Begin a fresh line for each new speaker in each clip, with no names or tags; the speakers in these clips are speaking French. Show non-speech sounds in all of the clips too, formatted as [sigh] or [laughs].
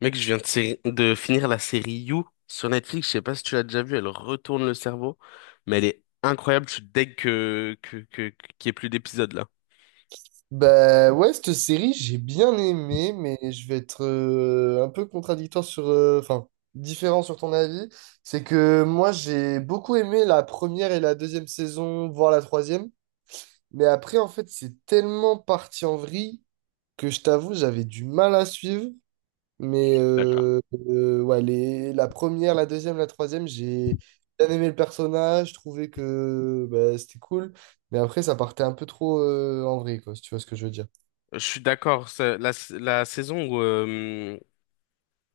Mec, je viens de, de finir la série You sur Netflix. Je sais pas si tu l'as déjà vue. Elle retourne le cerveau, mais elle est incroyable. Je suis deg qu'il y ait plus d'épisodes là.
Bah ouais, cette série, j'ai bien aimé, mais je vais être un peu contradictoire sur... différent sur ton avis. C'est que moi, j'ai beaucoup aimé la première et la deuxième saison, voire la troisième. Mais après, en fait, c'est tellement parti en vrille que je t'avoue, j'avais du mal à suivre. Mais
D'accord.
euh, euh, ouais, les, la première, la deuxième, la troisième, j'ai bien aimé le personnage, je trouvais que bah, c'était cool. Mais après, ça partait un peu trop en vrille, quoi, si tu vois ce que je veux dire.
Je suis d'accord. C'est la saison où,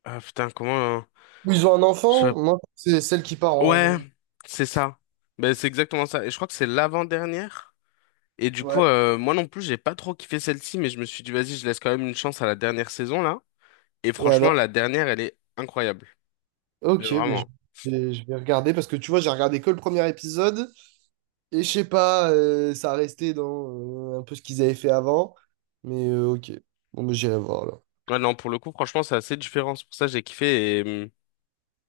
ah, putain, comment, hein,
Ils ont un
je
enfant? Moi, c'est celle qui part en
Ouais,
vrai.
c'est ça. Ben, c'est exactement ça. Et je crois que c'est l'avant-dernière. Et du coup,
Ouais.
moi non plus, j'ai pas trop kiffé celle-ci, mais je me suis dit, vas-y, je laisse quand même une chance à la dernière saison, là. Et
Et
franchement,
alors?
la dernière, elle est incroyable. Mais
Ok,
vraiment.
et je vais regarder parce que tu vois, j'ai regardé que le premier épisode et je sais pas, ça restait dans un peu ce qu'ils avaient fait avant. Mais ok. Bon, mais j'irai voir là.
Ouais, non, pour le coup, franchement, c'est assez différent. C'est pour ça que j'ai kiffé. Et...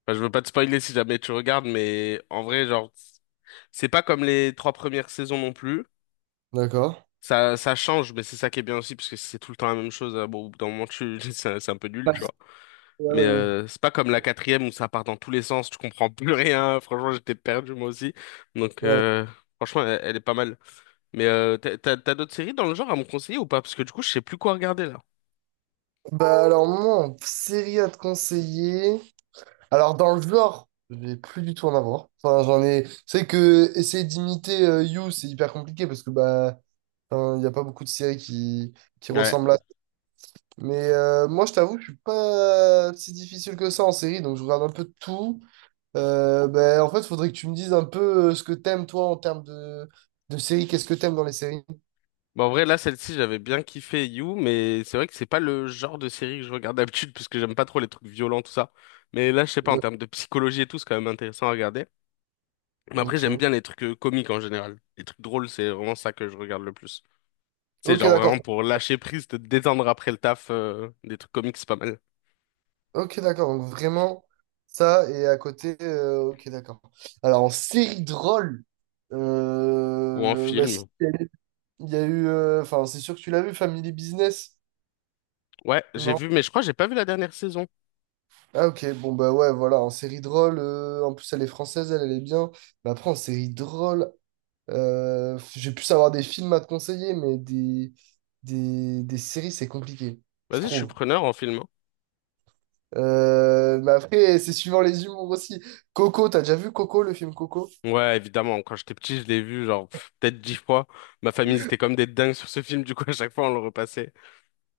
enfin, je veux pas te spoiler si jamais tu regardes, mais en vrai, genre, c'est pas comme les trois premières saisons non plus.
D'accord?
Ça change, mais c'est ça qui est bien aussi, parce que si c'est tout le temps la même chose, bon, au bout d'un moment, tu... [laughs] c'est un peu nul, tu
Parce-
vois.
Ouais,
Mais
ouais,
c'est pas comme la quatrième où ça part dans tous les sens, tu comprends plus rien. [laughs] Franchement, j'étais perdu moi aussi. Donc
ouais.
franchement, elle, elle est pas mal. Mais t'as d'autres séries dans le genre à me conseiller ou pas? Parce que du coup, je sais plus quoi regarder là.
Bah alors moi, en série à te conseiller. Alors dans le genre, je vais plus du tout en avoir. Enfin, j'en ai. C'est que essayer d'imiter You, c'est hyper compliqué parce que bah enfin, il n'y a pas beaucoup de séries qui
Ouais.
ressemblent à. Mais moi, je t'avoue, je suis pas si difficile que ça en série, donc je regarde un peu de tout. Ben, en fait, il faudrait que tu me dises un peu ce que t'aimes, toi, en termes de séries. Qu'est-ce que t'aimes dans les séries?
Bon, en vrai, là, celle-ci, j'avais bien kiffé You, mais c'est vrai que c'est pas le genre de série que je regarde d'habitude, parce que j'aime pas trop les trucs violents, tout ça. Mais là, je sais pas, en
Ouais.
termes de psychologie et tout, c'est quand même intéressant à regarder. Mais après, j'aime
Ok.
bien les trucs comiques en général. Les trucs drôles, c'est vraiment ça que je regarde le plus. Tu sais,
Ok,
genre vraiment
d'accord.
pour lâcher prise, te détendre après le taf, des trucs comiques, c'est pas mal.
Ok, d'accord. Donc, vraiment, ça, et à côté, ok, d'accord. Alors, en série drôle,
Ou en
bah, si,
film.
il y a eu... Enfin, c'est sûr que tu l'as vu, Family Business,
Ouais, j'ai
non?
vu, mais je crois que j'ai pas vu la dernière saison.
Ah ok, bon bah ouais, voilà, en série drôle, en plus elle est française, elle, elle est bien. Mais après, en série drôle, j'ai pu savoir des films à te conseiller, mais des, des séries, c'est compliqué, je
Vas-y, je suis
trouve.
preneur en film, hein.
Mais après, c'est suivant les humours aussi. Coco, t'as déjà vu Coco, le film Coco?
Ouais, évidemment, quand j'étais petit, je l'ai vu genre pff, peut-être dix fois. Ma famille, c'était comme des dingues sur ce film, du coup, à chaque fois, on le repassait.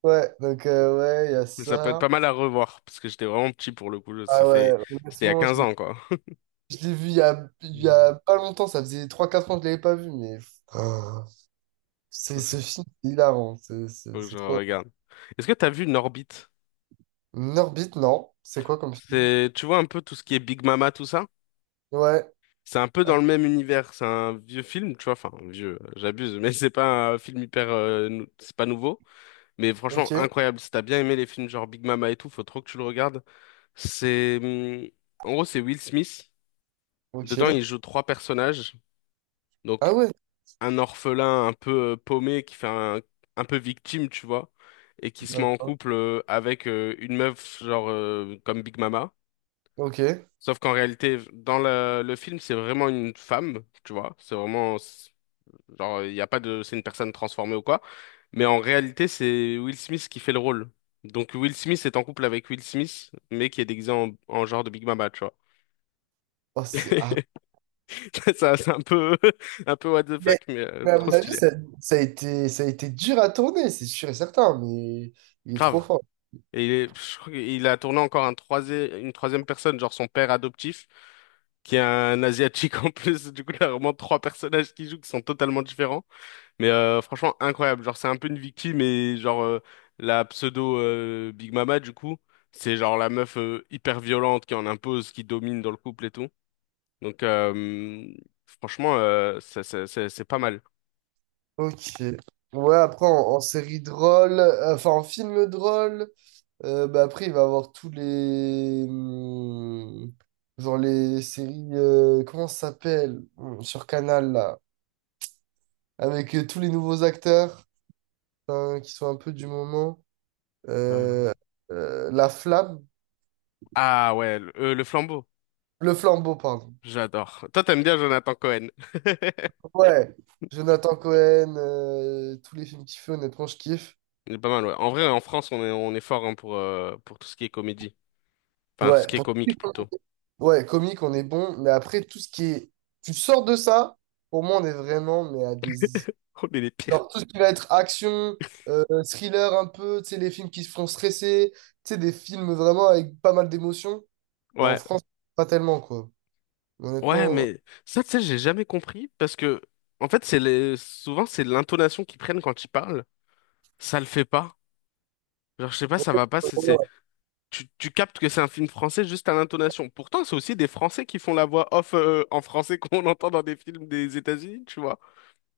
Ouais, donc ouais, il y a
Mais ça peut être
ça.
pas mal à revoir, parce que j'étais vraiment petit pour le coup. Ça
Ah
fait...
ouais,
C'était il y a
honnêtement,
15 ans, quoi. [laughs]
je l'ai vu il y a
Hmm.
pas longtemps, ça faisait trois quatre ans que je l'avais pas vu, mais... Ah, c'est
Faut que je
ce film, c'est hilarant,
faut que
c'est
je
trop...
regarde. Est-ce que t'as vu Norbit?
Norbit, non. C'est quoi comme film?
C'est, tu vois un peu tout ce qui est Big Mama, tout ça?
Ouais.
C'est un peu
Ah,
dans le même univers, c'est un vieux film, tu vois, enfin vieux, j'abuse, mais c'est pas un film hyper, c'est pas nouveau, mais franchement
ok.
incroyable. Si t'as bien aimé les films genre Big Mama et tout, faut trop que tu le regardes. C'est, en gros, c'est Will Smith.
Ok.
Dedans, il joue trois personnages,
Ah
donc
ouais.
un orphelin un peu paumé qui fait un peu victime, tu vois, et qui se met en
D'accord.
couple avec une meuf genre comme Big Mama.
Ok.
Sauf qu'en réalité, dans le film, c'est vraiment une femme, tu vois. C'est vraiment Genre, il n'y a pas de, c'est une personne transformée ou quoi. Mais en réalité, c'est Will Smith qui fait le rôle. Donc Will Smith est en couple avec Will Smith, mais qui est déguisé en genre de Big Mama, tu vois.
Oh, c'est... ah.
[laughs] Ça, c'est un peu, [laughs] un peu what the
Mais,
fuck, mais
mais à
trop
mon avis,
stylé.
ça, ça a été dur à tourner, c'est sûr et certain, mais il est trop
Grave.
fort.
Je crois qu'il a tourné encore un troisième, une troisième personne, genre son père adoptif, qui est un asiatique en plus. Du coup, il y a vraiment trois personnages qui jouent qui sont totalement différents. Mais franchement, incroyable. Genre, c'est un peu une victime et genre la pseudo Big Mama du coup, c'est genre la meuf hyper violente qui en impose, qui domine dans le couple et tout. Donc franchement, c'est pas mal.
Ok. Ouais, après, en, en série drôle, enfin, en film drôle, bah, après, il va avoir tous les... Genre les séries... comment ça s'appelle? Sur Canal, là. Avec tous les nouveaux acteurs, hein, qui sont un peu du moment.
Euh,
Euh, la flamme,
Ah ouais, le flambeau.
le flambeau, pardon.
J'adore. Toi, t'aimes bien Jonathan Cohen. [laughs]
Ouais, Jonathan Cohen, tous les films qu'il fait, honnêtement, je kiffe.
Il est pas mal, ouais. En vrai, en France, on est fort hein, pour tout ce qui est comédie. Enfin, tout ce
Ouais,
qui est
pour-
comique plutôt.
ouais, comique, on est bon, mais après, tout ce qui est. Tu sors de ça, pour moi, on est vraiment, mais à des.
[laughs] On est les pires.
Genre, tout ce qui va être action, thriller un peu, tu sais, les films qui se font stresser, tu sais, des films vraiment avec pas mal d'émotions, bah, en
Ouais.
France, pas tellement, quoi.
Ouais,
Honnêtement.
mais ça, tu sais, j'ai jamais compris parce que, en fait, c'est les... souvent, c'est l'intonation qu'ils prennent quand ils parlent. Ça le fait pas. Genre, je sais pas, ça va pas. C'est...
Ouais,
Tu captes que c'est un film français juste à l'intonation. Pourtant, c'est aussi des Français qui font la voix off en français [laughs] qu'on entend dans des films des États-Unis, tu vois.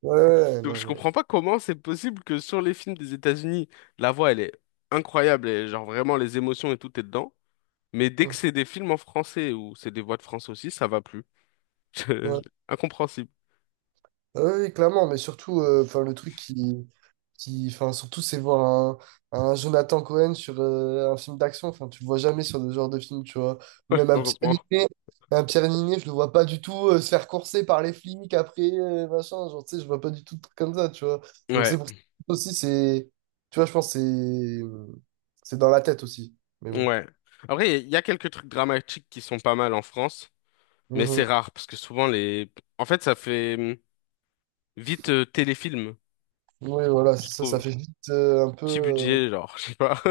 ouais,
Donc,
non,
je
mais.
comprends pas comment c'est possible que sur les films des États-Unis, la voix, elle est incroyable et, genre, vraiment, les émotions et tout est dedans. Mais dès que
Ouais.
c'est des films en français ou c'est des voix de France aussi, ça va plus. [laughs] Incompréhensible,
Ah oui, oui, clairement, mais surtout, enfin, le truc qui, enfin, surtout, c'est voir un Jonathan Cohen sur un film d'action. Enfin, tu le vois jamais sur ce genre de film, tu vois. Ou
[laughs]
même
heureusement.
Un Pierre Niney, je le vois pas du tout se faire courser par les flics après, machin. Genre, tu sais, je vois pas du tout de trucs comme ça, tu vois. Donc,
Ouais.
c'est pour ça aussi, c'est, tu vois, je pense que c'est dans la tête aussi. Mais bon.
Ouais. Après, il y a quelques trucs dramatiques qui sont pas mal en France, mais c'est
Mhm.
rare parce que souvent les. En fait, ça fait vite téléfilm,
Oui, voilà, c'est
je
ça, ça
trouve.
fait vite un peu.
Petit budget, genre, [laughs] je sais pas.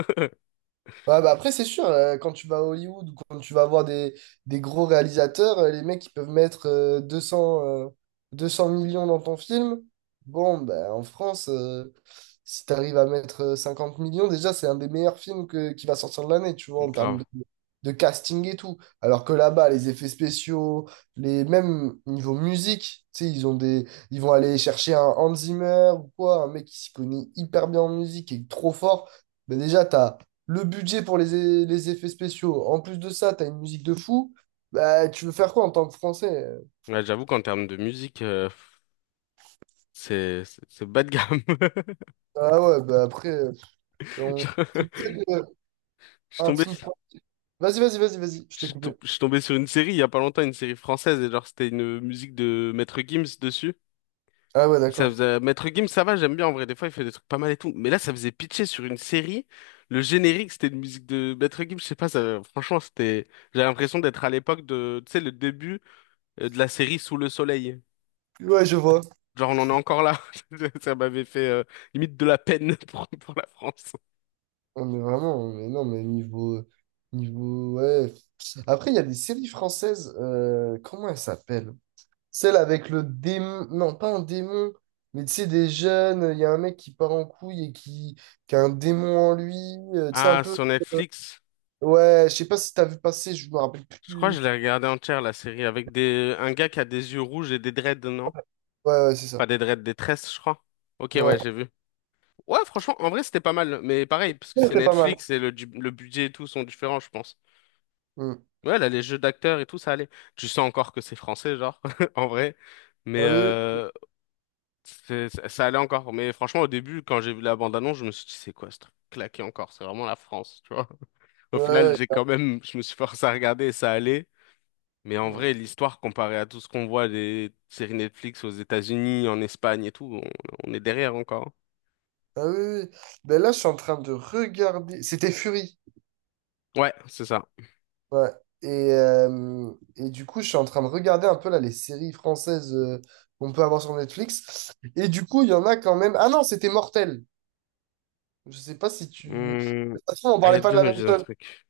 Bah bah après, c'est sûr, quand tu vas à Hollywood ou quand tu vas voir des gros réalisateurs, les mecs, ils peuvent mettre 200, 200 millions dans ton film. Bon, bah, en France, si tu arrives à mettre 50 millions, déjà, c'est un des meilleurs films que, qui va sortir de l'année, tu vois,
Donc,
en termes
grave.
de casting et tout. Alors que là-bas, les effets spéciaux, les même niveau musique, tu sais, ils ont des, ils vont aller chercher un Hans Zimmer ou quoi, un mec qui s'y connaît hyper bien en musique et trop fort. Mais déjà, tu as le budget pour les, é- les effets spéciaux. En plus de ça, t'as une musique de fou. Bah, tu veux faire quoi en tant que Français?
Ouais, j'avoue qu'en termes de musique, c'est bas de gamme.
Ah ouais, bah après,
[laughs]
on...
Je
c'est pour ça que,
je suis
un
tombé,
film.
sur-
Vas-y, je t'ai coupé.
je suis tombé sur une série il y a pas longtemps, une série française et genre c'était une musique de Maître Gims dessus.
Ah ouais,
Ça
d'accord.
faisait... Maître Gims, ça va, j'aime bien en vrai. Des fois, il fait des trucs pas mal et tout. Mais là, ça faisait pitcher sur une série. Le générique, c'était une musique de Maître Gims. Je sais pas, ça- franchement, c'était. J'ai l'impression d'être à l'époque de, tu sais, le début de la série Sous le soleil.
Ouais, je vois.
Genre, on en est encore là. [laughs] Ça m'avait fait limite de la peine [laughs] pour la France.
On est vraiment, mais non, mais niveau. Niveau. Ouais. Après, il y a des séries françaises. Comment elles s'appellent? Celle avec le démon. Non, pas un démon. Mais tu sais, des jeunes, il y a un mec qui part en couille et qui a un démon en lui. Tu sais, un
Ah,
peu.
sur Netflix,
Ouais, je sais pas si t'as vu passer, je me rappelle
je crois que
plus.
je l'ai regardé entière, la série, avec des... un gars qui a des yeux rouges et des dreads, non?
Ouais, c'est
Pas
ça.
des dreads, des tresses, je crois. Ok,
Ouais,
ouais, j'ai vu. Ouais, franchement, en vrai, c'était pas mal. Mais pareil, parce que c'est
c'était pas mal.
Netflix et le budget et tout sont différents, je pense.
Hmm.
Ouais, là, les jeux d'acteurs et tout, ça allait. Tu sens encore que c'est français, genre, [laughs] en vrai. Mais
Ah oui,
ça allait encore. Mais franchement, au début, quand j'ai vu la bande-annonce, je me suis dit, c'est quoi ce truc claqué encore? C'est vraiment la France, tu vois. Au
oui,
final,
ouais,
j'ai
ouais.
quand même, je me suis forcé à regarder et ça allait. Mais en
Hmm.
vrai, l'histoire, comparée à tout ce qu'on voit des séries Netflix aux États-Unis, en Espagne et tout, on est derrière encore,
Ah oui, oui, oui. Ben là, je suis en train de regarder. C'était Fury.
hein. Ouais, c'est ça.
Ouais. Et du coup, je suis en train de regarder un peu là les séries françaises qu'on peut avoir sur Netflix. Et du coup, il y en a quand même. Ah non, c'était Mortel. Je sais pas si tu. De
Hmm,
toute façon, on
les
parlait pas de
deux
la
me
même
disent un
chose.
truc.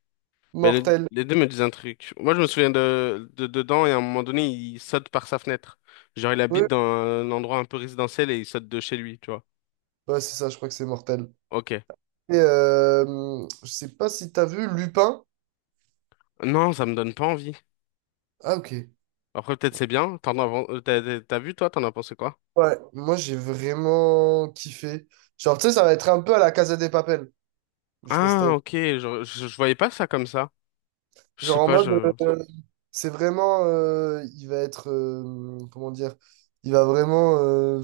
Mais
Mortel.
les deux me disent un truc. Moi, je me souviens de dedans et à un moment donné, il saute par sa fenêtre. Genre, il habite
Oui.
dans un endroit un peu résidentiel et il saute de chez lui, tu vois.
Ouais, c'est ça, je crois que c'est Mortel.
Ok.
Et je sais pas si t'as vu Lupin.
Non, ça me donne pas envie.
Ah, ok.
Après, peut-être c'est bien. T'as vu, toi, t'en as pensé quoi?
Ouais, moi j'ai vraiment kiffé. Genre, tu sais, ça va être un peu à la Casa des Papel. Je sais pas si t'as...
Ah, ok. Je voyais pas ça comme ça. Je
Genre
sais
en
pas,
mode,
je...
euh, c'est vraiment, il va être, comment dire, il va vraiment,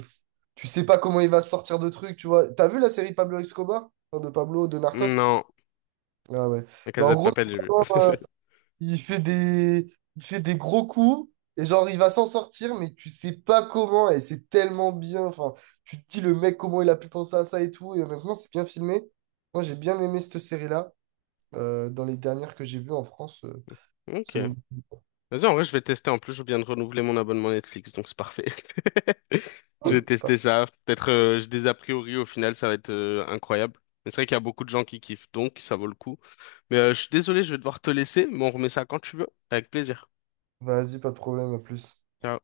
tu sais pas comment il va sortir de trucs, tu vois. T'as vu la série Pablo Escobar? Enfin, de Pablo, de Narcos?
Non.
Ah ouais.
La
Bah, en
Casa de
gros,
Papel, j'ai vu. [laughs]
il fait des, il fait des gros coups et genre il va s'en sortir, mais tu sais pas comment et c'est tellement bien. Enfin, tu te dis le mec comment il a pu penser à ça et tout. Et honnêtement, c'est bien filmé. Moi, j'ai bien aimé cette série-là. Dans les dernières que j'ai vues en France,
Ok.
Céline.
Vas-y, en vrai, je vais tester. En plus, je viens de renouveler mon abonnement Netflix, donc c'est parfait. [laughs] Je vais
Enfin,
tester ça. Peut-être j'ai des a priori, au final, ça va être incroyable. Mais c'est vrai qu'il y a beaucoup de gens qui kiffent, donc ça vaut le coup. Mais je suis désolé, je vais devoir te laisser, mais on remet ça quand tu veux, avec plaisir.
vas-y, pas de problème, à plus.
Ciao.